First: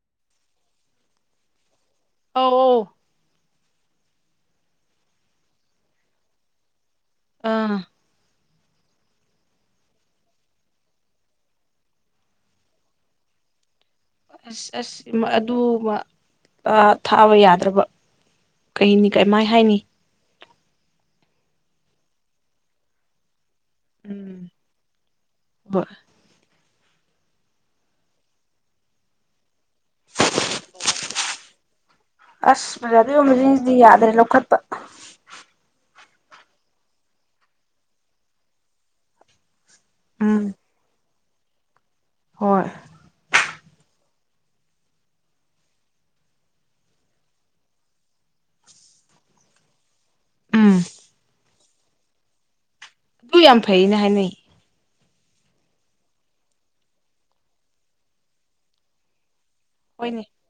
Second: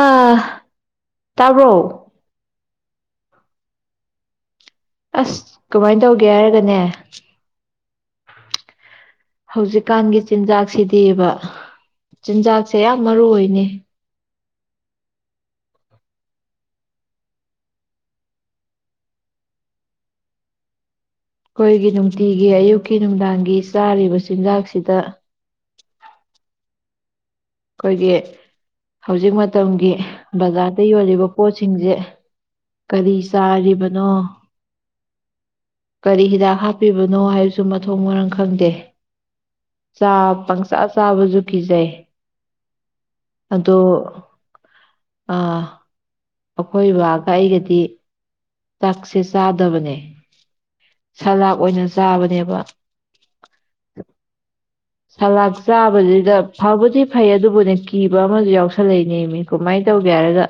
ꯑ ꯇꯥꯕ꯭ꯔꯣ ꯑꯣ ꯑꯁ ꯀꯃꯥꯏꯅ ꯇꯧꯒꯦ ꯍꯥꯏꯔꯒꯅꯦ ꯑꯥ ꯍꯧꯖꯤꯛꯀꯥꯟꯒꯤ ꯆꯤꯟꯖꯥꯛꯁꯤꯗꯤꯕ ꯆꯤꯟꯖꯥꯛꯁꯦ ꯌꯥꯝ ꯃꯔꯨ ꯑꯣꯏꯅꯦ ꯑꯁ ꯑꯁ ꯑꯗꯨꯃ ꯊꯥꯕ ꯌꯥꯗ꯭ꯔꯕ ꯀꯩꯅꯤ ꯀꯥꯏꯝꯃꯥꯏ ꯍꯥꯏꯅꯤ ꯑꯩꯈꯣꯏꯒꯤ ꯅꯨꯡꯇꯤꯒꯤ ꯑꯌꯨꯛꯀꯤ ꯅꯨꯡꯗꯥꯡꯒꯤ ꯆꯥꯔꯤꯕ ꯎꯝ ꯆꯤꯟꯖꯥꯛꯁꯤꯗ ꯍꯣꯏ ꯑꯩꯈꯣꯏꯒꯤ ꯍꯧꯖꯤꯛ ꯃꯇꯝꯒꯤ ꯕꯖꯥꯔꯗ ꯌꯣꯜꯂꯤꯕ ꯄꯣꯠꯁꯤꯡꯁꯦ ꯑꯁ ꯕꯖꯥꯗ ꯀꯔꯤ ꯑꯣꯏꯕꯁꯤꯡꯁꯤꯗꯤ ꯆꯥꯔꯤꯕꯅꯣ ꯌꯥꯗ꯭ꯔꯦ ꯂꯧꯈꯠꯄ ꯀꯔꯤ ꯍꯤꯗꯥꯛ ꯍꯥꯞꯄꯤꯕꯅꯣ ꯍꯥꯏꯕꯁꯨ ꯃꯊꯣꯡ ꯃꯔꯝ ꯈꯪꯗꯦ ꯆ ꯎꯝ ꯄꯪꯁꯥ ꯆꯥꯕꯁꯨ ꯄꯨꯖꯥꯏ ꯍꯣꯏ ꯑꯗꯣ ꯑ ꯑꯩꯈꯣꯏ ꯕꯥꯒ ꯑꯩꯒꯗꯤ ꯆꯥꯛꯁꯦ ꯆꯥꯗꯕꯅꯦ ꯎꯝ ꯁꯂꯥꯞ ꯑꯣꯏꯅ ꯆꯥꯕꯅꯦꯕ ꯑꯗꯨ ꯌꯥꯝ ꯐꯩꯅ ꯍꯥꯏꯅꯩ ꯁꯂꯥꯗ ꯆꯥꯕꯁꯤꯗ ꯐꯕꯨꯗꯤ ꯐꯩ ꯑꯗꯨꯕꯨꯅꯦ ꯀꯤꯕ ꯑꯃꯁꯨ ꯌꯥꯎꯁꯜꯂꯛꯏꯅꯦꯃꯤ ꯀꯃꯥꯏꯅ ꯇꯧꯒꯦ ꯍꯣꯏꯅꯦ ꯍꯥꯏꯔꯒ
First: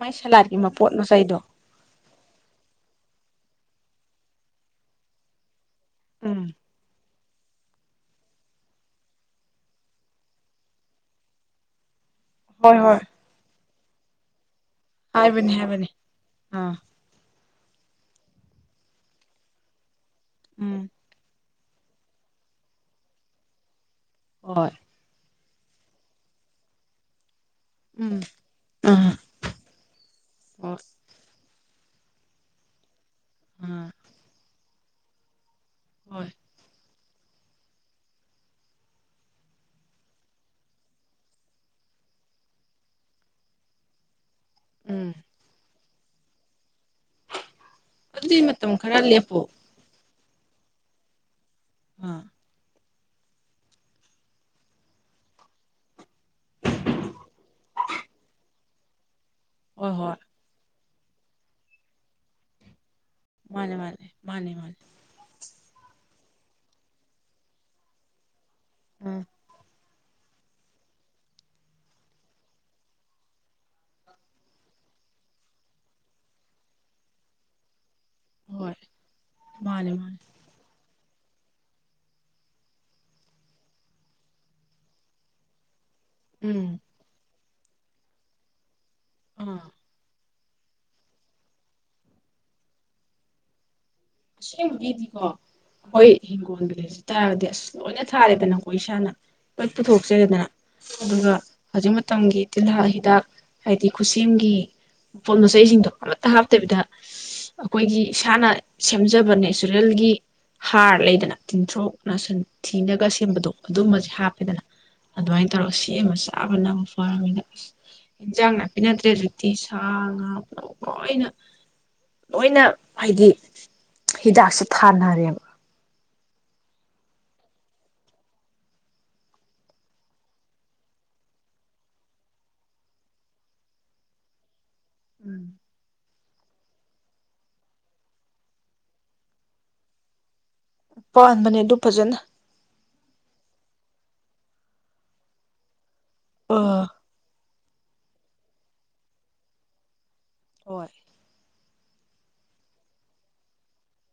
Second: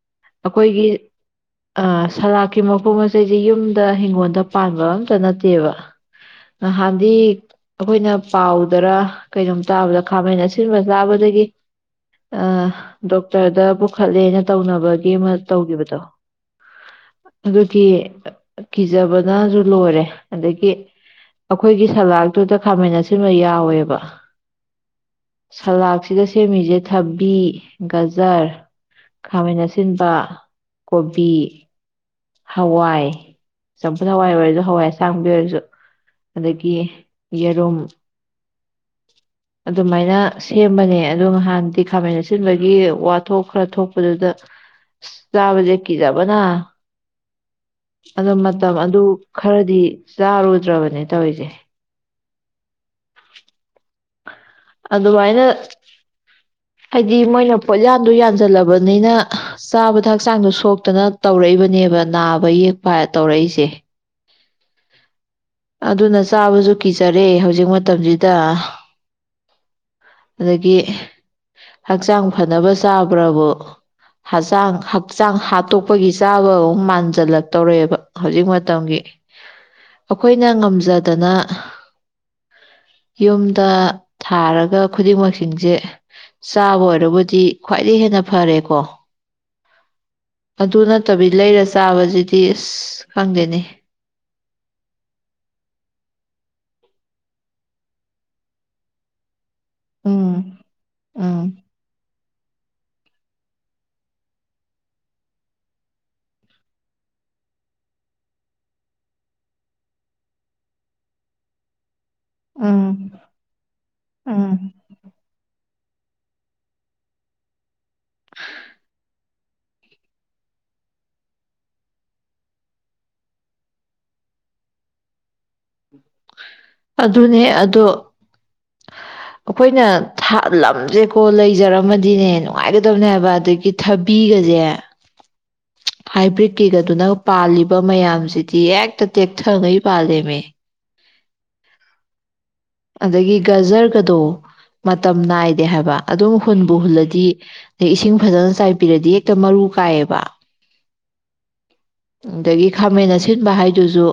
ꯃꯥꯏ ꯁꯂꯥꯠꯀꯤ ꯑꯩꯈꯣꯏꯒꯤ ꯃꯄꯣꯠ ꯃꯆꯩꯗꯣ ꯁꯂꯥꯀꯤ ꯃꯈꯨꯝ ꯑ ꯑꯩꯁꯦ ꯌꯨꯝꯗ ꯍꯤꯡꯒꯣꯜꯗ ꯄꯥꯟꯕ ꯑꯝꯇ ꯅꯠꯇꯦꯕ ꯎꯝ ꯍꯥꯟꯗꯤ ꯑꯩꯈꯣꯏꯅ ꯄꯥꯎꯗꯔ ꯀꯩꯅꯣꯝ ꯇꯥꯕꯗ ꯈꯥꯃꯩꯅ ꯑꯁꯤꯟꯕ ꯆꯥꯕꯗꯒꯤ ꯑ ꯍꯣꯏ ꯍꯣꯏ ꯗꯣꯛꯇꯔꯗ ꯈꯜꯂꯦꯅ ꯇꯧꯅꯕꯒꯤ ꯑꯃ ꯍꯥꯏꯕꯅꯤ ꯍꯥꯏꯕꯅꯤ ꯇꯧꯈꯤꯕꯗꯣ ꯑꯥ ꯑꯗꯨꯒꯤ ꯀꯤꯖꯕꯅꯁꯨ ꯂꯣꯏꯔꯦ ꯑꯗꯒꯤ ꯎꯝ ꯑꯩꯈꯣꯏꯒꯤ ꯁꯂꯥꯇꯨꯗ ꯈꯥꯃꯤꯟꯅꯁꯤ ꯁꯤꯃ ꯌꯥꯎꯋꯦꯕ ꯍꯣꯢ ꯁꯂꯥꯗꯁꯤꯗ ꯁꯦꯝꯃꯤꯁꯦ ꯊꯕꯤ ꯎꯝ ꯒꯖꯔ ꯑꯥ ꯈꯥꯃꯦꯟ ꯑꯁꯤꯟꯕ ꯍꯣꯏ ꯀꯣꯕꯤ ꯍꯋꯥꯏ ꯑꯥ ꯆꯝꯐꯨꯗ ꯍꯋꯥꯏ ꯑꯣꯏꯁꯨ ꯍꯋꯥꯏ ꯁꯥꯡꯕꯤ ꯑꯣꯢꯔꯁꯨ ꯍꯣꯏ ꯑꯗꯒꯤ ꯌꯦꯔꯨꯝ ꯑꯗꯨꯃꯥꯏꯅ ꯁꯦꯝꯕꯅꯦ ꯑꯗꯣ ꯅꯍꯥꯟꯗꯤ ꯈꯥꯃꯦꯟ ꯑꯁꯤꯟꯕꯒꯤ ꯋꯥꯊꯣꯛ ꯈꯔ ꯊꯣꯛꯄꯗꯨꯗ ꯎꯝ ꯆꯥꯕꯖꯦ ꯀꯤꯖꯕꯅ ꯑ ꯑꯗꯨꯗꯤ ꯃꯇꯝ ꯈꯔ ꯑꯗꯨ ꯂꯦꯞꯄꯣ ꯈꯔꯗꯤ ꯆꯥꯔꯨꯗ꯭ꯔꯕꯅꯦ ꯇꯧꯔꯤꯁꯦ ꯑ ꯑꯗꯨꯃꯥꯏꯅ ꯍꯥꯏꯗꯤ ꯃꯣꯏꯅ ꯄꯣꯠꯌꯥꯟꯗꯨ ꯌꯥꯟꯁꯤꯜꯂꯕꯅꯤꯅ ꯍꯣꯏ ꯆꯥꯕꯗ ꯍꯣꯏ ꯍꯛꯆꯥꯡꯗꯣ ꯁꯣꯛꯄ ꯐꯖꯅ ꯇꯧꯔꯛꯏꯕꯅꯦꯕ ꯅꯥꯕ ꯌꯦꯛ ꯄ ꯇꯧꯔꯛꯏꯁꯦ ꯃꯥꯅꯦ ꯃꯥꯅꯦ ꯃꯥꯅꯦ ꯃꯥꯅꯦ ꯑꯗꯨꯅ ꯆꯥꯕꯁꯨ ꯀꯤꯖꯔꯦ ꯍꯧꯖꯤꯛ ꯃꯇꯝꯁꯤꯗ ꯎꯝ ꯑꯗꯒꯤ ꯍꯛꯆꯥꯡ ꯐꯅꯕ ꯆꯥꯕ꯭ꯔꯕꯨ ꯍꯛꯆꯥꯡ ꯍꯛꯆꯥꯡ ꯍꯥꯠꯇꯣꯛꯄꯒꯤ ꯆꯥꯕ ꯃꯥꯟꯖꯜꯂꯛꯇꯧꯔꯛꯦꯕ ꯍꯧꯖꯤꯛ ꯍꯣꯏ ꯃꯇꯝꯒꯤ ꯃꯥꯅꯦ ꯃꯥꯅꯦ ꯑꯩꯈꯣꯏꯅ ꯉꯝꯖ ꯗꯅ ꯌꯨꯝꯗ ꯊꯥꯔꯒ ꯈꯨꯗꯤꯡꯃꯛꯁꯤꯡꯁꯦ ꯎꯝ ꯆꯥꯕ ꯑꯣꯏꯔꯕꯨꯗꯤ ꯈ꯭ꯋꯥꯏꯗꯒꯤ ꯍꯦꯟꯅ ꯐꯔꯦꯀꯣ ꯑꯥ ꯑꯗꯨ ꯅꯠꯇꯕꯤ ꯂꯩꯔ ꯆꯥꯕꯁꯤꯗꯤ ꯑꯁ ꯈꯪꯗꯦꯅꯤ ꯑꯁꯦꯡꯕꯒꯤꯗꯤꯀꯣ ꯑꯩꯈꯣꯏ ꯍꯤꯡꯒꯣꯜꯗ ꯂꯩꯖ ꯇꯥꯔꯗꯤ ꯑꯁ ꯂꯣꯏꯅ ꯊꯥꯔꯦꯗꯅꯀꯣ ꯏꯁꯥꯅ ꯀ ꯄꯨꯊꯣꯛꯆꯔꯦꯗꯅ ꯎꯝ ꯑꯗꯨꯒ ꯎꯝ ꯍꯧꯖꯤꯛ ꯇꯝꯒꯤ ꯇꯤꯜꯍꯥ ꯍꯤꯗꯥꯛ ꯍꯥꯏꯗꯤ ꯈꯨꯠꯁꯦꯝꯒꯤ ꯃꯄꯣꯠ ꯃꯆꯩꯁꯤꯡꯗꯣ ꯑꯃꯠꯇ ꯍꯥꯞꯇꯕꯤꯗ ꯑꯩꯈꯣꯏꯒꯤ ꯏꯁꯥꯅ ꯁꯦꯝꯖꯕ ꯅꯦꯆꯔꯦꯜꯒꯤ ꯍꯥꯔ ꯂꯩꯗꯅ ꯇꯤꯟꯊ꯭ꯔꯣꯛ ꯔꯁꯟ ꯊꯤꯅꯒ ꯎꯝ ꯁꯦꯝꯕꯗꯣ ꯑꯗꯨꯝꯕꯁꯦ ꯍꯥꯞꯄꯦꯗꯅ ꯎꯝ ꯑꯗꯨꯃꯥꯏꯅ ꯇꯧꯔꯒ ꯆꯦ ꯑꯃ ꯆꯥꯕꯅꯕ ꯐꯔꯕꯝꯅꯤꯅ ꯑꯁ ꯏꯟꯖꯥꯡ ꯅꯥꯄꯤ ꯅꯗ꯭ꯔꯦ ꯍꯧꯖꯤꯛꯇꯤ ꯁꯥ ꯉꯥꯅ ꯂꯣꯏꯅ ꯂꯣꯏꯅ ꯍꯥꯏꯗꯤ ꯍꯤꯗꯥꯛꯁꯦ ꯊꯥꯅꯔꯦꯕ ꯑꯗꯨꯅꯦ ꯑꯗꯣ ꯑꯩꯈꯣꯏꯅ ꯊꯥꯂꯝꯁꯦꯀꯣ ꯂꯩꯖꯔꯝꯃꯗꯤꯅꯦ ꯅꯨꯡꯉꯥꯏꯒꯗꯕꯅꯦ ꯍꯥꯏꯕ ꯑꯗꯒꯤ ꯊꯕꯤꯒꯁꯦ ꯎꯝ ꯍꯥꯏꯕ꯭ꯔꯤꯠꯀꯤꯒꯗꯨꯅ ꯄꯥꯜꯂꯤꯕ ꯃꯌꯥꯝꯁꯤꯗꯤ ꯍꯦꯛꯇ ꯇꯦꯛꯊꯉꯩ ꯄꯥꯜꯂꯃꯦ ꯄꯥꯟꯕꯅꯦ ꯑꯗꯨ ꯐꯖꯅ ꯑꯗꯒꯤ ꯒꯖꯔꯒꯗꯣ ꯃꯇꯝ ꯅꯥꯏꯗꯦ ꯍꯥꯏꯕ ꯑꯗꯨꯝ ꯍꯨꯟꯕꯨ ꯑꯥ ꯍꯨꯜꯂꯗꯤ ꯑꯗꯩ ꯏꯁꯤꯡ ꯐꯖꯅ ꯆꯥꯏꯕꯤꯔꯗꯤ ꯍꯦꯛꯇ ꯃꯔꯨ ꯀꯥꯏꯌꯦꯕ ꯍꯣꯏ ꯑꯗꯒꯤ ꯈꯥꯃꯦꯟ ꯑꯁꯤꯟꯕ ꯍꯥꯏꯗꯨꯁꯨ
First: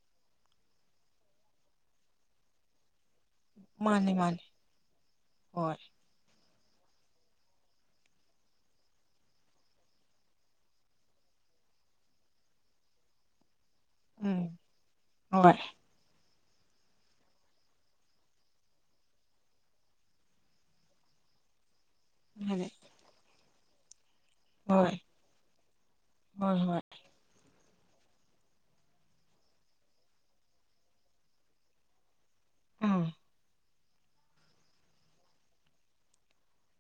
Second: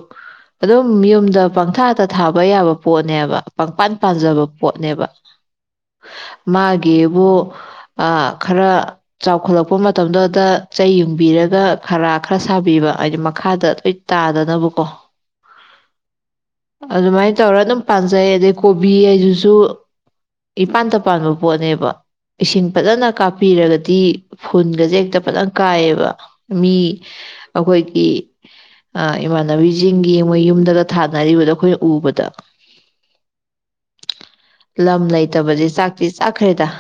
ꯑꯗꯨꯝ ꯌꯨꯝꯗ ꯄꯪꯊꯥꯇ ꯊꯥꯕ ꯌꯥꯕ ꯄꯣꯠꯅꯦꯕ ꯄꯪꯄꯥꯟ ꯃꯥꯅꯤ ꯃꯥꯅꯤ ꯄꯥꯟꯖꯕ ꯄꯣꯠꯅꯦꯕ ꯍꯣꯏ ꯃꯥꯒꯤꯕꯨ ꯈꯔ ꯆꯥꯎꯈꯠꯂꯛꯄ ꯃꯇꯝꯗꯨꯗ ꯆꯩ ꯌꯦꯡꯕꯤꯔꯒ ꯈꯔ ꯈꯔ ꯁꯥꯕꯤꯕ ꯍꯥꯏꯗꯤ ꯃꯈꯥꯗ ꯍꯣꯏ ꯎꯝ ꯇꯥꯗꯅꯕꯀꯣ ꯍꯣꯏ ꯑꯗꯨꯃꯥꯏꯅ ꯇꯧꯔ ꯑꯗꯨꯝ ꯐꯖꯩ ꯑꯗꯩ ꯀꯣꯕꯤ ꯍꯥꯏꯗꯨꯁꯨ ꯏꯄꯥꯟ ꯇ ꯄꯥꯟꯕ ꯄꯣꯠꯅꯦꯕ ꯍꯥꯏꯗꯤ ꯏꯁꯤꯡꯁꯤꯡ ꯄꯇꯥ ꯅ ꯀꯥꯞ ꯄꯤꯔꯒꯗꯤ ꯐꯨꯟꯒꯁꯦ ꯍꯣꯏ ꯍꯦꯛꯇ ꯐꯖꯪ ꯀꯥꯏꯑꯕ ꯍꯣꯏ ꯃꯤ ꯍꯣꯏ ꯑꯩꯈꯣꯏꯒꯤ ꯏꯃꯥꯟꯅꯕꯤꯁꯤꯡꯒꯤ ꯃꯣꯏ ꯌꯨꯝꯗꯒ ꯊꯥꯅꯔꯤꯕꯗꯣ ꯑꯩꯈꯣꯏꯅ ꯎꯕꯗ ꯑꯥ ꯂꯝ ꯂꯩꯇꯕꯗꯤ ꯆꯥꯛꯇꯤ ꯆꯥꯛꯈ꯭ꯔꯦꯗ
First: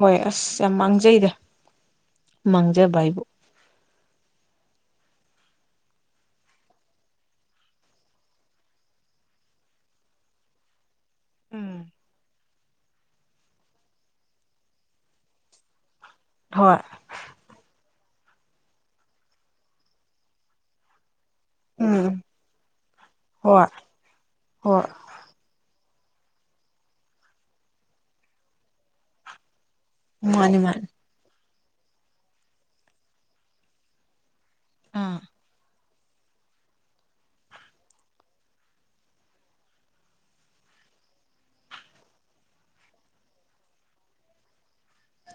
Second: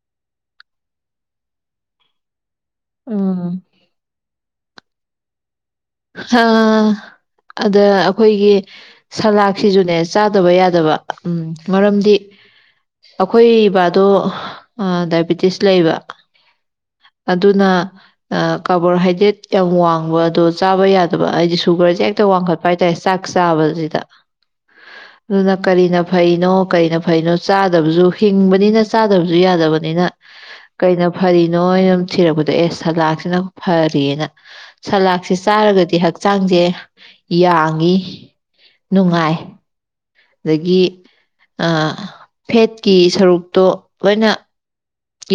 ꯍꯣꯏ ꯑꯁ ꯌꯥꯝ ꯃꯥꯡꯖꯩꯗ ꯃꯥꯡꯖꯕ ꯍꯥꯏꯕꯨ ꯎꯝ ꯑ ꯑꯗ ꯑꯩꯈꯣꯏꯒꯤ ꯁꯂꯥꯗꯁꯤꯁꯨꯅꯦ ꯆꯥꯗꯕ ꯌꯥꯗꯕ ꯎꯝ ꯃꯔꯝꯗꯤ ꯑꯩꯈꯣꯏ ꯏꯕꯥꯗꯣ ꯗꯥꯏꯕꯤꯇꯤꯁ ꯂꯩꯕ ꯍꯣꯏ ꯑꯗꯨꯅ ꯀꯥꯔꯕꯣꯍꯥꯏꯗ꯭ꯔꯦꯠ ꯌꯥꯝ ꯋꯥꯡꯕ ꯑꯗꯣ ꯆꯥꯎꯥꯕ ꯌꯥ ꯑꯗꯨ ꯑꯩꯗꯤ ꯁꯨꯒꯔꯁꯦ ꯎꯝ ꯍꯦꯛꯇ ꯋꯥꯡꯈꯠꯄ ꯍꯥꯏꯇꯥꯔꯦ ꯆꯥꯛ ꯍꯣꯏ ꯆꯥꯕꯁꯤꯗ ꯍꯣꯏ ꯑꯗꯨꯅ ꯀꯔꯤꯅ ꯐꯩꯅꯣ ꯀꯩꯅ ꯐꯩꯅꯣ ꯆꯥꯗꯕꯁꯨ ꯍꯤꯡꯕꯅꯤꯅ ꯆꯥꯗꯕꯁꯨ ꯌꯥꯗꯕꯅꯤ ꯅꯤꯅ ꯃꯥꯅꯤ ꯃꯥꯅꯤ ꯀꯩꯅꯣ ꯐꯔꯤ ꯅꯣꯏ ꯑꯗꯨꯝ ꯊꯤꯔꯛꯄꯗꯣ ꯑꯦ ꯁꯂꯥꯗꯁꯤꯅ ꯐꯔꯅ ꯆꯂ ꯑꯥ ꯆꯥꯔꯒꯗꯤ ꯍꯛꯆꯥꯡꯁꯦ ꯌꯥꯡꯏꯤ ꯅꯨꯡꯉꯥꯏ ꯑꯗꯒꯤ ꯐꯦꯠꯀꯤ ꯁꯔꯨꯛꯇꯣ ꯂꯣꯏꯅ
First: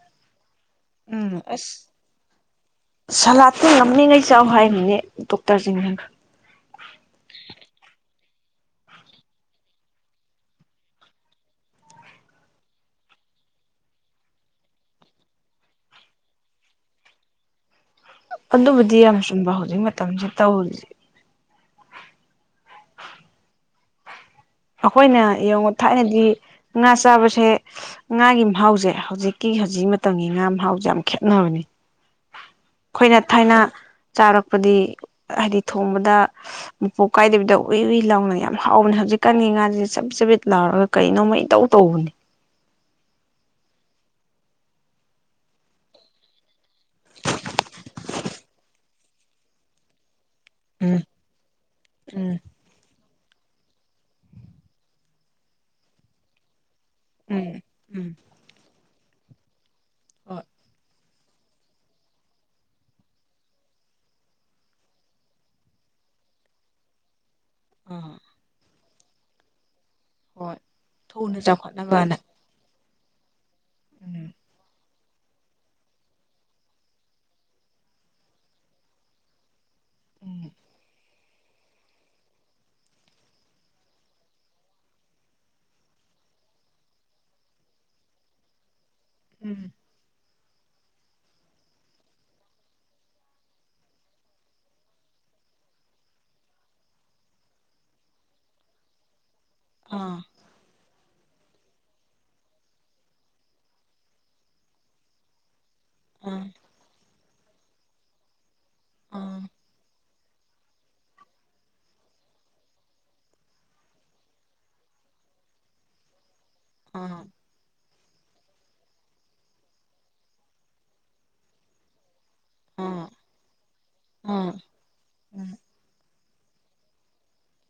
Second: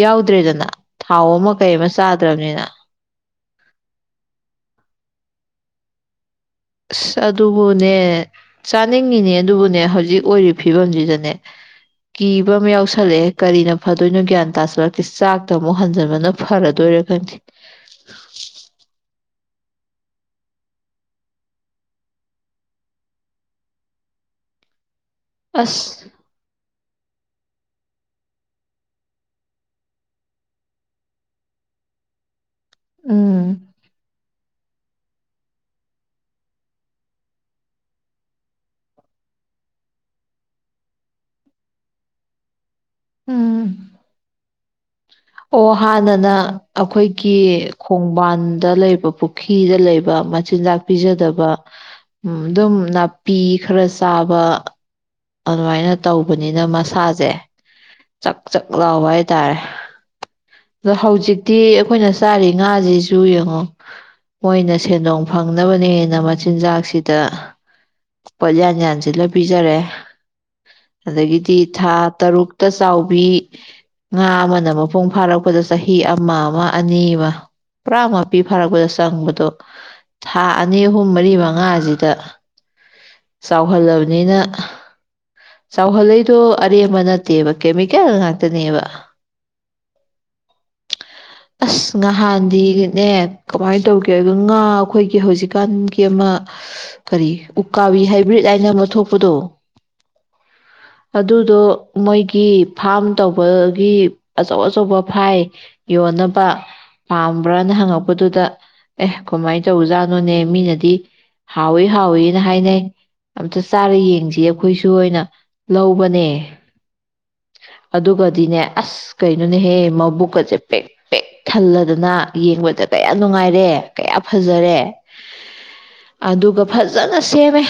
ꯌꯥꯎꯗ꯭ꯔꯦꯗꯅ ꯊꯥꯎ ꯎꯝ ꯑꯃ ꯀꯩ ꯑꯃ ꯆꯥꯗ꯭ꯔꯕꯅꯤꯅ ꯑꯩ ꯉꯝꯅꯤꯉꯩ ꯆꯥꯎ ꯍꯥꯏꯕꯅꯦ ꯗꯣꯛꯇꯔꯁꯤꯡꯅ ꯑꯁ ꯑꯗꯨꯕꯨꯅꯦ ꯆꯥꯅꯤꯡꯉꯤꯅꯦ ꯑꯗꯨꯕꯨꯅꯦ ꯍꯧꯖꯤꯛ ꯑꯣꯏꯔꯤꯕ ꯐꯤꯕꯝꯁꯤꯗꯅꯦ ꯀꯤꯕ ꯑꯃ ꯌꯥꯎꯁꯜꯂꯛꯑꯦ ꯀꯔꯤꯅ ꯐꯗꯣꯏꯅꯣ ꯒ꯭ꯌꯥꯟ ꯇꯥꯥꯁꯜꯂꯛꯇꯦ ꯆꯥꯛꯇ ꯑꯃꯨꯛ ꯍꯟꯖꯤꯟꯕꯅ ꯐꯔꯗꯣꯏꯔꯥ ꯈꯪꯗꯦ ꯑꯗꯨꯕꯨꯗꯤ ꯌꯥꯝ ꯆꯨꯝꯕ ꯍꯧꯖꯤꯛ ꯃꯇꯝꯁꯦ ꯇꯧꯔꯤꯁꯦ ꯑꯩꯈꯣꯏꯅ ꯌꯦꯡꯉ ꯑꯁ ꯊꯥꯏꯅꯗꯤ ꯉꯥ ꯆ ꯆꯥꯕꯁꯦ ꯉꯥꯒꯤ ꯃꯍꯥꯎꯁꯦ ꯍꯧꯖꯤꯛꯀꯤ ꯍꯧꯖꯤꯛ ꯃꯇꯝꯒꯤ ꯉꯥ ꯃꯍꯥꯎꯁꯦ ꯌꯥꯝ ꯈꯦꯠꯅꯕꯅꯤ ꯑꯩꯈꯣꯏꯅ ꯎꯝ ꯊꯥꯏꯅ ꯆꯥꯔꯛꯄ ꯄꯗꯤ ꯍꯥꯏꯗꯤ ꯊꯣꯡꯕꯗ ꯃꯄꯣꯛ ꯀꯥꯏꯗꯕꯤꯗ ꯎꯏ ꯎꯏ ꯂꯥꯎꯅ ꯌꯥꯝ ꯍꯥꯎꯕꯅꯦ ꯍꯧꯖꯤꯛ ꯀꯥꯉ ꯉꯥꯁꯦ ꯆꯠ ꯆꯕꯤꯠ ꯂꯥꯎꯔꯒ ꯀꯩꯅꯣꯃ ꯏꯇꯧ ꯇꯧꯕꯅꯦ ꯎꯝ ꯑꯣ ꯍꯥꯟꯅꯅ ꯑꯩꯈꯣꯏꯒꯤ ꯈꯣꯡꯕꯥꯟꯗ ꯂꯩꯕ ꯄꯨꯈ꯭ꯔꯤꯗ ꯂꯩꯕ ꯆꯤꯟꯖꯥꯛ ꯎꯝ ꯄꯤꯖꯗꯕ ꯎ ꯎꯝ ꯑꯗꯨꯝ ꯄꯤ ꯈꯔ ꯆꯥꯕ ꯑꯗꯨꯃꯥꯏꯅ ꯇꯧꯕꯅꯤꯅꯁ ꯁꯥꯥꯁꯦ ꯎꯝ ꯆꯥꯛ ꯆꯥꯛ ꯂꯥꯎꯕ ꯍꯥꯏ ꯇꯥꯔꯦ ꯑꯣ ꯍꯧꯖꯤꯛꯇꯤ ꯑꯩꯈꯣꯏꯅ ꯆꯥꯔꯤ ꯉꯥꯁꯤꯁꯨ ꯌꯦꯡꯉꯣ ꯃꯣꯏꯅ ꯁꯦꯟꯗꯣꯡ ꯐꯪꯅꯕꯅꯦ ꯍꯦꯟꯅ ꯃꯆꯤꯟꯖꯥꯛꯁꯤꯗ ꯑꯥ ꯄ ꯌꯥꯅꯤꯖꯅꯤꯁꯤ ꯁꯤꯗ ꯄꯤꯖꯔꯦ ꯍꯣꯏ ꯊꯨꯅ ꯑꯗꯒꯤꯗꯤ ꯊꯥ ꯆꯥꯎꯈꯠꯅꯕꯅ ꯇꯔꯨꯛꯇ ꯆꯥꯎꯕꯤ ꯎꯝ ꯉꯥ ꯑꯃꯅ ꯃꯄꯨꯡ ꯐꯥꯔꯛꯄꯗ ꯆꯍꯤ ꯑꯃ ꯑꯃ ꯑꯅꯤ ꯑꯃ ꯄꯨꯔꯥ ꯃꯄꯤ ꯐꯥꯔꯛꯄꯗ ꯆꯪꯕꯗꯣ ꯎꯝ ꯊꯥ ꯑꯅꯤ ꯑꯍꯨꯝ ꯄꯨꯡ ꯃꯔꯤ ꯃꯉꯥꯁꯤꯗ ꯆꯥꯎꯍꯜꯂꯕꯅꯤꯅ ꯆꯥꯎꯍꯜꯂꯩꯗꯣ ꯑꯔꯦꯝꯕ ꯅꯠꯇꯦꯕ ꯀꯦꯃꯤꯀꯦꯜ ꯉꯥꯛꯇꯅꯦꯕ ꯎꯝ ꯑꯁ ꯉꯍꯥꯟꯗꯤꯅꯦ ꯀꯃꯥꯏꯅ ꯇꯧꯒꯦ ꯑꯗꯨꯒ ꯉꯥ ꯑꯩꯈꯣꯏꯒꯤ ꯍꯧꯖꯤꯛꯀꯥꯟꯒꯤ ꯑꯃ ꯀꯔꯤ ꯎꯀꯥꯕꯤ ꯍꯥꯏꯕ꯭ꯔꯤꯠ ꯍꯥꯏꯅ ꯑꯃ ꯊꯣꯛꯄꯗꯣ ꯑꯥ ꯑꯗꯨꯗꯣ ꯃꯣꯏꯒꯤ ꯐꯥꯔꯝ ꯇꯧꯕꯒꯤ ꯑꯆꯧ ꯑꯆꯧꯕ ꯐꯥꯏ ꯑꯥ ꯌꯣꯅꯄꯥ ꯄꯥꯝꯕ꯭ꯔꯅ ꯍꯪꯉꯛꯄꯗꯨꯗ ꯑꯦ ꯑꯥ ꯀꯃꯥꯏꯅ ꯆꯧꯖꯥ ꯃꯤꯅꯗꯤ ꯍꯥꯎꯋꯤ ꯍꯥꯎꯋꯅ ꯍꯥꯏꯅꯩ ꯑꯝꯇ ꯆꯥꯔ ꯌꯦꯡꯁꯤ ꯑꯩꯈꯣꯏꯁꯨ ꯑꯣꯏꯅ ꯂꯧꯕꯅꯦ ꯑꯥ ꯑꯗꯨꯒꯗꯤꯅꯦ ꯑꯁ ꯀꯩꯅꯣꯅꯦꯍꯦ ꯃꯕꯨꯛꯀꯁꯦ ꯄꯦꯛ ꯄꯦꯛ ꯊꯜꯂꯗꯅ ꯌꯦꯡꯕꯗ ꯀꯌꯥ ꯅꯨꯡꯉꯥꯏꯔꯦ ꯀꯌꯥ ꯑꯥ ꯐꯖꯔꯦ ꯑꯗꯨꯒ ꯐꯖꯅ ꯁꯦꯝꯃꯦ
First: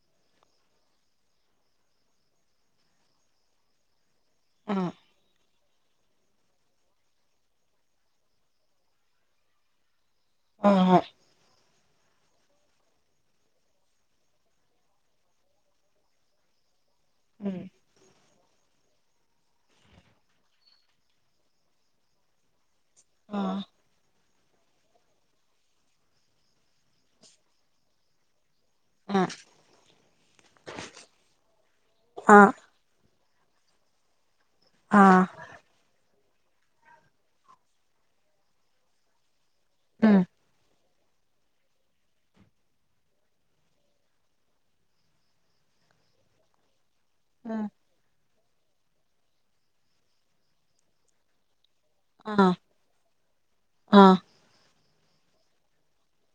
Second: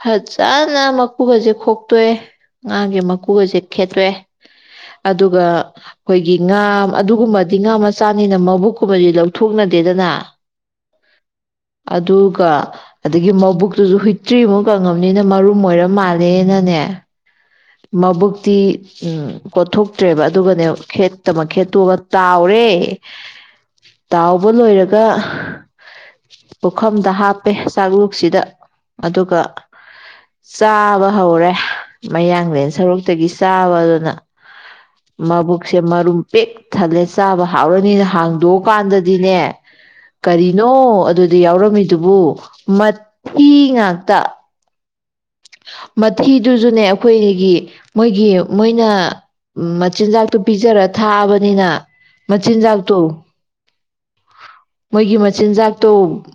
ꯐꯖꯅ ꯃꯀꯨꯒꯁꯦ ꯈꯣꯛꯇꯣꯏꯦ ꯉꯥꯒꯤ ꯃꯀꯨꯒꯁꯦ ꯈꯦꯠꯇꯣꯏꯦ ꯑꯥ ꯑꯗꯨꯒ ꯑꯩꯈꯣꯏꯒꯤ ꯉꯥ ꯑꯗꯨꯒꯨꯝꯕꯗꯤ ꯉꯥ ꯃꯆꯥꯅꯤꯅ ꯃꯕꯨꯛꯀꯨꯝꯕꯗꯤ ꯂꯧꯊꯣꯛꯅꯗꯦꯗꯅ ꯑ ꯍꯣꯏ ꯑꯗꯨꯒ ꯑꯗꯨꯗꯒꯤ ꯃꯕꯨꯛꯇꯨꯁꯨ ꯍꯨꯏꯇ꯭ꯔꯤꯃꯨꯛ ꯀꯪꯉꯕꯅꯤꯅ ꯃꯔꯨꯝ ꯑꯣꯏꯔ ꯃꯥꯜꯂ ꯑꯔꯦꯅ ꯎꯝ ꯑꯥ ꯍꯣꯏ [unintelligible] [inaudible] ꯃꯕꯨ ꯇꯤ ꯎꯝ ꯀꯣꯊꯣꯛꯇ꯭ꯔꯦꯕ ꯑꯗꯨꯒꯅꯦ ꯈꯦꯠꯇꯃ ꯈꯦꯠꯇꯣꯛꯒ ꯇꯥꯎꯔꯦ ꯑꯥ ꯇꯥꯎꯕ ꯂꯣꯏꯔꯒ ꯄꯨꯈꯝꯗ ꯍꯥꯞꯄꯦ ꯆꯥꯛꯂꯨꯛꯁꯤꯗ ꯑꯥ ꯑꯗꯨꯒ ꯆꯥꯕ ꯦ ꯑꯥ ꯑꯥ ꯃꯌꯥꯡꯡꯂꯅ ꯁꯛ ꯇꯒꯤ ꯆꯥꯕ ꯑꯗꯨꯅ ꯑꯥ ꯃꯥꯕꯨꯛꯁꯦ ꯃꯥꯔ ꯄꯦꯛ ꯊꯜꯂꯦ ꯆꯥꯕ ꯍꯥꯎꯔꯅꯤꯅ ꯍꯥꯡꯗꯣꯛꯑꯀꯥꯟꯗꯗꯤꯅꯦ ꯎꯝ ꯀꯔꯤꯅꯣ ꯑꯗꯨꯗꯤ ꯌꯥꯎꯔꯝꯃꯤꯗꯨꯕꯨ ꯃꯤ ꯉꯥꯛꯇ ꯃꯊꯤꯗꯨꯁꯨꯅꯦ ꯑꯩꯈꯣꯏꯒꯤ ꯎꯝ ꯃꯣꯏꯒꯤ ꯃꯣꯏꯅ ꯃꯆꯤꯟꯖꯥꯛꯇꯣ ꯄꯤꯖꯔ ꯊꯥꯛꯑꯕꯅꯤꯅ ꯑꯥ ꯃꯆꯤꯟ ꯆꯒ ꯇꯣ ꯑꯥ ꯃꯣꯏꯒꯤ ꯃꯆꯤꯟꯖꯥꯛꯇꯣ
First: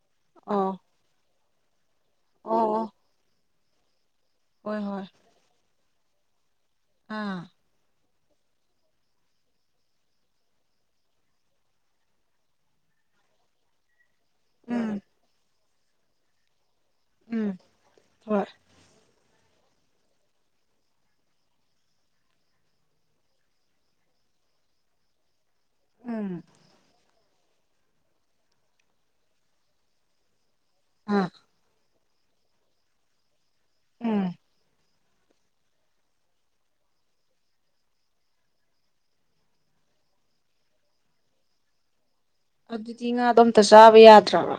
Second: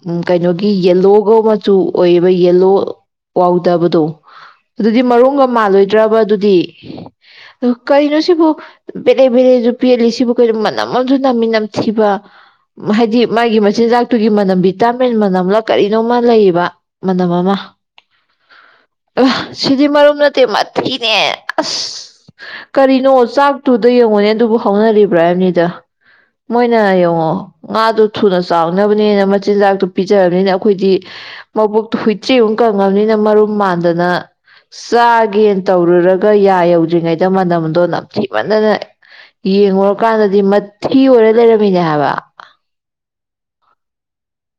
ꯎꯝ ꯀꯩꯅꯣꯒꯤ ꯑꯣ ꯌꯦꯂꯣꯒ ꯆꯨ ꯑꯣꯏꯔꯤꯕ ꯑꯣ ꯌꯦꯂꯣ ꯑꯣ ꯍ ꯗꯕꯗꯨꯣ ꯍꯣꯏ ꯑꯗꯨꯗꯤ ꯍꯣꯏ ꯃꯔꯨꯝꯒ ꯃꯥꯜꯂꯣꯏ ꯗ꯭ꯔꯕ ꯑꯗꯨꯗꯤ ꯑꯥ ꯀꯩꯅ ꯁꯤꯕꯨ ꯕꯦꯔꯦ ꯕꯦꯔꯦꯁꯨ ꯄꯦꯜꯂꯤ ꯁꯤꯕꯨ ꯀꯣ ꯃꯅꯝ ꯑꯃꯁꯨ ꯅꯝꯃꯤ ꯅꯝꯊꯤꯕ ꯍꯥꯏꯗꯤ ꯃꯥꯒꯤ ꯃꯆꯤꯟꯖꯥꯛꯇꯨꯒꯤ ꯃꯅꯝ ꯎꯝ ꯚꯤꯇꯥꯃꯤꯟ ꯃꯅꯝꯂ ꯀꯔꯤꯅꯣꯃ ꯂꯩꯌꯦꯕ ꯃꯅꯃꯃ ꯎꯝ ꯍꯣꯏ ꯁꯤꯗꯤ ꯃꯔꯨꯝ ꯅꯠꯇꯦ ꯃꯊꯤꯅꯦ ꯑꯁ ꯀꯔꯤꯅꯣ ꯆꯥꯛꯇꯨꯗ ꯌꯦꯡꯉꯣꯅꯦ ꯑꯗꯨꯕꯨ ꯍꯧꯅꯔꯤꯕ꯭ꯔꯥ ꯍꯥꯏꯕꯅꯤ ꯗ ꯎꯝ ꯃꯣꯏꯅ ꯌꯦꯡꯉꯣ ꯉꯥꯗꯨꯣ ꯊꯨꯅ ꯆꯥꯎꯅꯕꯅꯦꯅ ꯃꯆꯤꯟꯖꯥꯛꯇꯣ ꯄꯤꯖꯔꯕꯅꯤꯅ ꯑꯩꯈꯣꯏꯗꯤ ꯑꯥ ꯃꯕꯨꯣꯛꯇ ꯍꯨꯏ ꯆ ꯎ ꯀꯪꯉꯝꯅꯤ ꯃꯔꯔꯣ ꯃꯥꯟꯗꯅ ꯎꯝ ꯆꯥꯒꯦ ꯇꯧꯔꯨꯔꯒ ꯌꯥ ꯌꯧꯗ꯭ꯔꯤꯉꯩꯗ ꯃꯅꯝꯗꯣ ꯅꯝꯊꯤ ꯃꯅꯅ ꯌꯦꯡꯉꯨꯔꯀꯥꯟꯗꯗꯤ ꯃꯊꯤ ꯑꯣꯏꯔ ꯂꯩꯔꯝꯃꯤꯅꯦ ꯍꯥꯏꯕ ꯑꯗꯨꯗꯤ ꯉꯥꯗꯣ ꯑꯝꯇ ꯆꯥꯕ ꯌꯥꯗ꯭ꯔꯕ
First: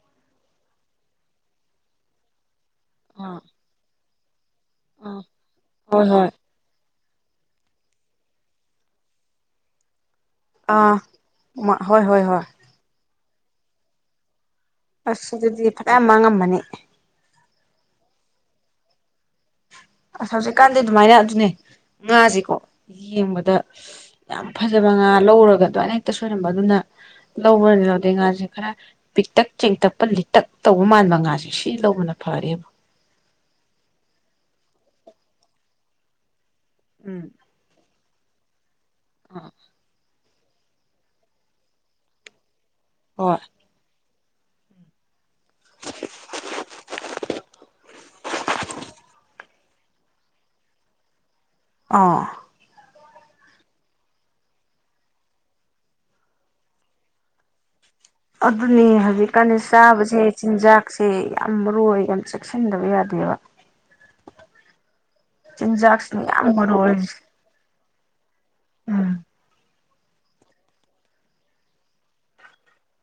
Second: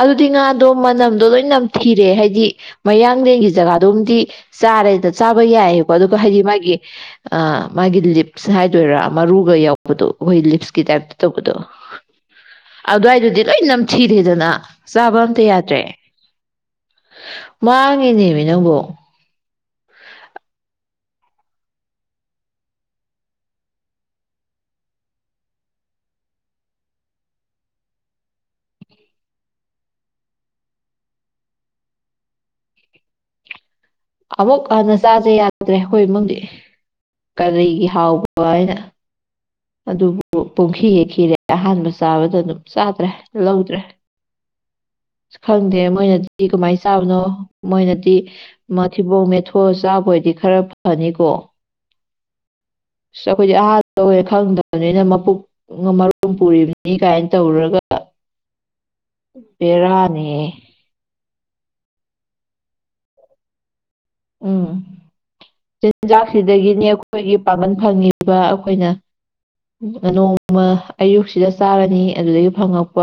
ꯑꯗꯨꯗꯤ ꯉꯥꯗꯣ ꯃꯅꯝꯗꯣ ꯂꯣꯏ ꯅꯝꯊꯤꯔꯦ ꯍꯥꯏꯗꯤ ꯑꯥ ꯃꯌꯥꯡꯂꯦꯟꯒꯤ ꯖꯒꯥꯗꯣꯝꯗꯤ ꯆꯥꯔꯦꯗ ꯑꯥ ꯆꯥꯕ ꯌꯥꯏꯌꯦꯀꯣ ꯍꯣꯏ ꯑꯗꯨꯒ ꯍꯣꯏ ꯍꯥꯏꯗꯤ ꯃꯥꯒꯤ ꯑ ꯃꯥꯒꯤ ꯂꯤꯞꯁ ꯍꯥꯏꯗꯣꯏꯔꯥ ꯃꯔꯨꯒ ꯌꯥꯎꯕꯗꯣ ꯑꯩꯈꯣꯏ ꯂꯤꯞꯁꯀꯤ ꯑꯥ ꯇꯥꯏꯞꯇ ꯇꯧꯕꯗꯣ ꯍꯣꯏ ꯍꯣꯏ ꯍꯣꯏ ꯑꯗꯨꯋꯥꯏꯗꯨꯗꯤ ꯑꯩ ꯅ ꯁꯤꯤꯔꯤꯦꯗꯅ ꯑꯁ ꯑꯗꯨꯗꯤ ꯐꯖꯌꯥꯝ ꯃꯥꯡꯉꯝꯝꯕꯅꯤ ꯃꯥꯡꯉꯦꯅꯦꯃꯤ ꯅꯪꯕꯨ ꯑꯁ ꯍꯧꯖꯤꯛꯀꯥꯟꯗꯤ ꯑꯗꯨꯃꯥꯏꯅ ꯑꯗꯨꯅꯦ ꯉꯥꯁꯦꯀꯣ ꯌꯦꯡꯕꯗ ꯌꯥꯝ ꯐꯖꯕ ꯉꯥ ꯂꯧꯔꯒ ꯑꯗꯨꯃꯏꯅ ꯍꯦꯛꯇ ꯁꯣꯏꯔꯝꯕ ꯑꯗꯨꯅ ꯂꯧꯕꯅꯤ ꯂꯧꯗꯦ ꯉꯥꯁꯦ ꯈꯔ ꯄꯤꯛꯇꯛ ꯆꯦꯡꯇꯛꯄ ꯂꯤꯛꯇꯛ ꯇꯧꯕ ꯃꯥꯟꯕ ꯉꯥꯁꯦ ꯁꯤ ꯂꯧꯕꯅ ꯐꯔꯦꯕ ꯑꯃꯨꯛ ꯍꯟꯅ ꯆꯁꯦ ꯌꯥꯗ꯭ꯔꯦ ꯍꯣꯏ ꯏꯃꯪꯗꯤ ꯎꯝ ꯀꯔꯦ ꯍꯥꯎ ꯀꯏꯅ ꯑꯥ ꯑꯗꯨ ꯄꯨꯡꯈꯤ ꯌꯦꯦꯛꯈꯤꯔꯦ ꯑꯍꯥꯟꯕ ꯆꯥꯕꯗ ꯑꯗꯨꯝ ꯆꯇ꯭ꯔꯦ ꯍꯣꯏ ꯂꯧꯧꯗ꯭ꯔꯦ ꯈꯪꯗꯦ ꯃꯣꯏꯅꯗꯤ ꯀꯃꯥꯏꯅ ꯆꯥꯕꯅꯣ ꯃꯣꯏꯅꯗꯤ ꯃꯊꯤꯕꯣꯡ ꯃꯦ ꯍꯣ ꯆꯥꯕꯣꯏꯗꯤ ꯈꯔ ꯐꯅꯤꯀꯣ ꯑꯥ ꯑꯁ ꯑꯩꯈꯣꯏꯗꯤ ꯑꯍꯥꯟꯕ ꯑꯣꯏ ꯈꯪꯗꯕꯅꯤꯅ ꯃꯄꯣꯛ ꯃꯔꯣꯟ ꯄꯨꯔꯤꯕꯅꯤ ꯀꯥꯏꯅ ꯇꯧꯔꯒ ꯑꯗꯨꯅꯤ ꯍꯧꯖꯤꯛꯀꯥꯟꯗꯤ ꯆꯥꯕꯁꯦ ꯕꯦꯔꯥꯅꯤꯍꯦ ꯆꯤꯟꯖꯥꯛꯁꯦ ꯌꯥꯝ ꯃꯔꯨ ꯑꯣꯏ ꯌꯥꯝ ꯆꯦꯛꯁꯤꯟꯗꯕ ꯌꯥꯗꯦꯕ ꯎꯝ ꯆꯤꯟꯖꯥꯛꯁꯤꯅ ꯌꯥꯝ ꯃꯔꯨ ꯆꯤꯟꯖꯥꯛꯁꯤꯗꯒꯤꯅꯤ ꯑꯣꯏꯔꯤꯁꯦ ꯑꯩꯈꯣꯏꯒꯤ ꯄꯥꯒꯜ ꯍꯥꯏ ꯑꯩꯈꯣꯏꯅ ꯎꯝ ꯅꯣꯡꯃ ꯑꯌꯨꯛꯁꯤꯗ ꯆꯥꯔꯅꯤ ꯑꯗꯨꯗꯒꯤ ꯐꯪꯉꯛꯄ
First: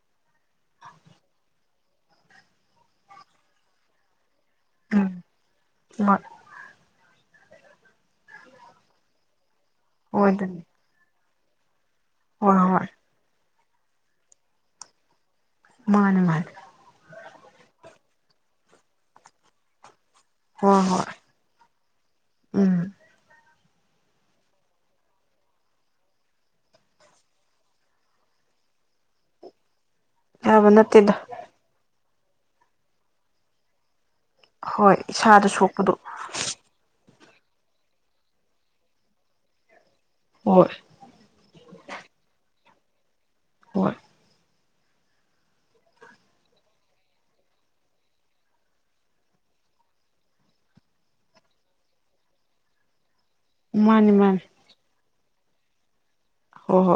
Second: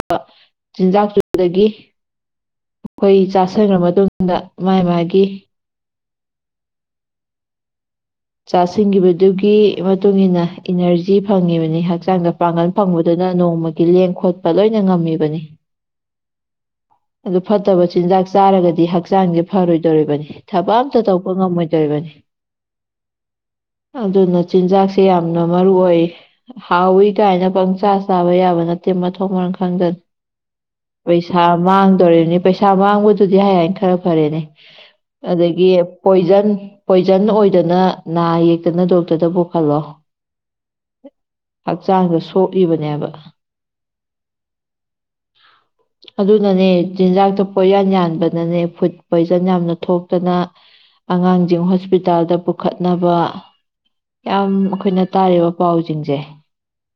ꯆꯤꯟꯖꯥꯛꯇꯨꯗꯒꯤ ꯑꯩꯈꯣꯏ ꯆꯥꯥꯁꯟꯈ꯭ꯔ ꯃꯇꯨꯡ ꯃꯥꯥꯏ ꯃꯥꯒꯤ ꯃ ꯆꯥꯁꯤꯟꯈꯤꯕꯗꯨꯒꯤ ꯃꯇꯨꯡ ꯍꯣꯏ ꯏꯟꯅ ꯑꯗꯨꯅꯤ ꯏꯅꯔꯖꯤ ꯐꯪꯉꯤꯕꯅꯤ ꯍꯥꯏ ꯍꯛꯆꯥꯡꯗ ꯍꯣꯏ ꯄꯥꯡꯒꯜ ꯍꯣꯏ ꯐꯪꯕꯗꯨꯅ ꯅꯣꯡꯃꯒꯤ ꯒꯤ ꯂꯦꯡ ꯈꯣꯠꯄ ꯂꯣꯏꯅ ꯉꯝꯃꯤꯕꯅꯤ ꯃꯥꯅ ꯃꯥꯜ ꯑꯗꯨ ꯐꯠꯇꯕ ꯆꯤꯟꯖꯥꯛ ꯆꯥꯔꯒꯗꯤ ꯍꯛꯆꯥꯡꯁꯦ ꯐꯔꯣꯏꯗꯣꯔꯤꯕꯅꯤ ꯊꯕꯛ ꯍꯣꯏ ꯑꯝꯇ ꯍꯣꯏ ꯇꯧꯕ ꯉꯝꯃꯣꯏꯗꯣꯣꯏꯔꯤꯕꯅꯤ ꯎꯝ ꯑꯗꯨꯅ ꯆꯤꯟꯖꯥꯛꯁꯦ ꯌꯥꯝꯅ ꯃꯔꯨ ꯑꯣꯏ ꯍꯥꯎꯋꯤ ꯀꯥꯏꯅ ꯄꯪꯆꯥ ꯆꯥꯕ ꯌꯥꯕ ꯅꯠꯇꯦ ꯃꯊꯣꯡ ꯃꯔꯥꯡ ꯈꯪꯗꯅ ꯌꯥꯕ ꯅꯠꯇꯗ ꯄꯩꯁꯥ ꯃꯥꯡꯗꯣꯔꯤꯕꯅꯤ ꯄꯩꯁꯥ ꯃꯥꯡꯕꯗꯨꯗꯤ ꯍꯥꯏꯌꯦ ꯈꯔ ꯐꯔꯦꯅꯦ ꯍꯣꯏ ꯏꯁꯥꯗ ꯑꯗꯒꯤ ꯁꯣꯛꯄꯗꯣ ꯄꯣꯏꯖꯟꯣꯏ ꯐꯖꯟ ꯑꯣꯏꯗꯅ ꯅꯥ ꯌꯦꯛꯇꯅ ꯗꯣꯛꯇꯔꯗ ꯄꯨꯈꯠꯂꯣ ꯍꯣꯏ ꯍꯛꯆꯥꯡꯗ ꯁꯣꯛ ꯏꯕꯅꯦꯕ ꯍꯣꯏ [unintelligible] ꯑꯗꯨꯅꯅꯦ ꯆꯤꯟꯖꯥꯛꯇ ꯄꯣꯏꯌꯥꯟ ꯌꯥꯟꯕꯅꯅꯦ ꯐꯨꯗ ꯄꯣꯏꯖꯟ ꯌꯥꯝꯅ ꯊꯣꯛꯇꯅ ꯑꯉꯥꯡꯁꯤꯡ ꯍꯣꯁꯄꯤꯇꯥꯜꯗ ꯄꯨꯈꯠꯅꯕ ꯃꯥꯅꯤ ꯃꯥꯅꯤ ꯌꯥꯝ ꯑꯩꯈꯣꯏꯅ ꯇꯥꯔꯤꯕ ꯄꯥꯎꯁꯤꯡꯁꯦ ꯑꯣ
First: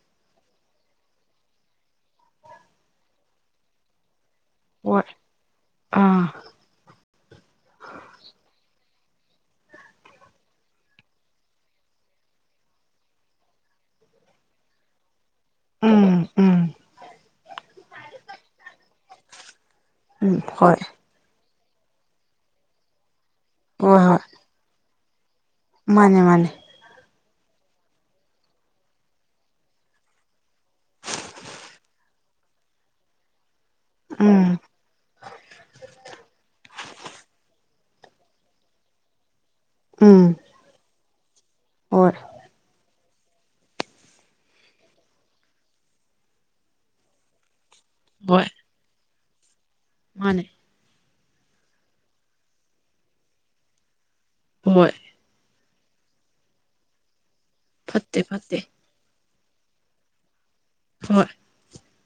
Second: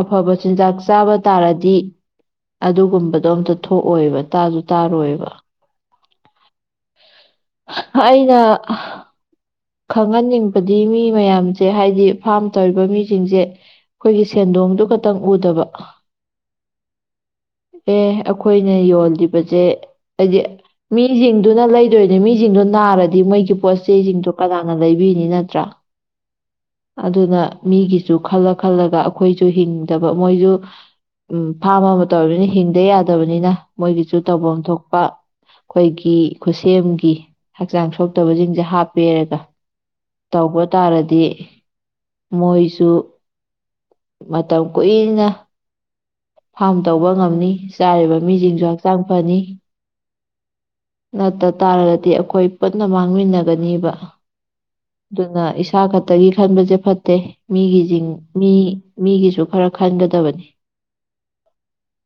ꯑꯐꯕ ꯆꯤꯟꯖꯥꯛ ꯆꯥꯕ ꯇꯥꯔꯗꯤ ꯑꯗꯨꯒꯨꯝꯕꯗꯣ ꯑꯝꯇ ꯊꯣꯛꯑꯣꯏꯕ ꯇꯥꯁꯨ ꯍꯣꯏ ꯇꯥꯔꯣꯏꯕ ꯑꯥ ꯑꯩꯅ ꯈꯪꯍꯟꯅꯤꯡꯕꯗꯤ ꯃꯤ ꯃꯌꯥꯝꯁꯦ ꯍꯥꯏꯗꯤ ꯐꯥꯔꯝ ꯇꯧꯔꯤꯕ ꯃꯤꯁꯤꯡꯁꯦ ꯑꯩꯈꯣꯏꯒꯤ ꯁꯦꯟꯗꯣꯡꯗꯨ ꯈꯛꯇꯪ ꯎꯗꯕ ꯎꯝ ꯎꯝ ꯑꯦ ꯑꯩꯈꯣꯏꯅ ꯌꯣꯜꯂꯤꯕꯁꯦ ꯍꯥꯢꯗꯤ ꯎꯝ ꯍꯣꯏ ꯃꯤꯁꯤꯡꯁꯦ ꯑꯗꯨꯅ ꯂꯩꯗꯣꯏꯅꯦ ꯃꯤꯁꯤꯡꯗꯣ ꯅꯥꯔꯗꯤ ꯃꯩ ꯄꯣꯠ ꯆꯩ ꯍꯣꯏ ꯍꯣꯏ ꯆꯩꯁꯤꯡꯁꯤꯡꯊꯣꯛ ꯀꯗꯥꯗ ꯂꯩꯕꯤꯅꯤꯅ ꯃꯥꯅꯦ ꯃꯥꯅꯦ ꯑꯗꯨꯅ ꯃꯤꯒꯤꯁꯨ ꯈꯜꯂ ꯈꯜꯂꯒ ꯑꯩꯈꯣꯏꯁꯨ ꯍꯤꯡꯗꯕ ꯃꯣꯏꯁꯨ ꯎꯝ ꯐꯥꯝ ꯑꯃ ꯇꯧꯅꯤꯅ ꯍꯤꯡꯗ ꯌꯥꯗꯕꯅꯤꯅ ꯃꯣꯏꯒꯤꯁꯨ ꯎꯝ ꯇꯧꯐꯝ ꯊꯣꯛꯄ ꯑꯩꯈꯣꯏꯒꯤ ꯈꯨꯠꯁꯦꯝ ꯒꯤ ꯍꯛꯆꯥꯡ ꯁꯣꯛꯇꯕꯁꯤꯡꯁꯦ ꯍꯥꯞꯄꯦꯔꯒ ꯎꯝ ꯇꯧꯕ ꯇꯥꯔꯗꯤ ꯍꯣꯏ ꯃꯣꯏꯁꯨ ꯃꯇꯝ ꯀꯨꯏꯅ ꯐꯥꯝ ꯇꯧꯕ ꯉꯝꯅꯤ ꯆꯥꯔꯤꯕ ꯍꯣꯏ ꯃꯤꯁꯤꯡꯁꯨ ꯍꯛꯆꯥꯡ ꯄꯥꯖꯤ ꯃꯥꯅꯦ ꯅꯠꯇ ꯇꯥꯔꯒꯗꯤ ꯑꯩꯈꯣꯏ ꯄꯨꯟꯅ ꯃꯥꯡꯃꯤꯟꯅꯒꯅꯤꯕ ꯍꯣꯏ ꯑꯗꯨꯅ ꯆ ꯈ ꯇ ꯈꯟꯕꯖꯦ ꯐꯠꯇꯦ ꯃꯤꯒꯤ ꯐꯠꯇꯦ ꯃꯤ ꯐꯠꯇꯦ ꯃꯤꯒꯤꯁꯨ ꯈꯔ ꯈꯟꯒꯗꯕꯅꯤ ꯍꯣꯏ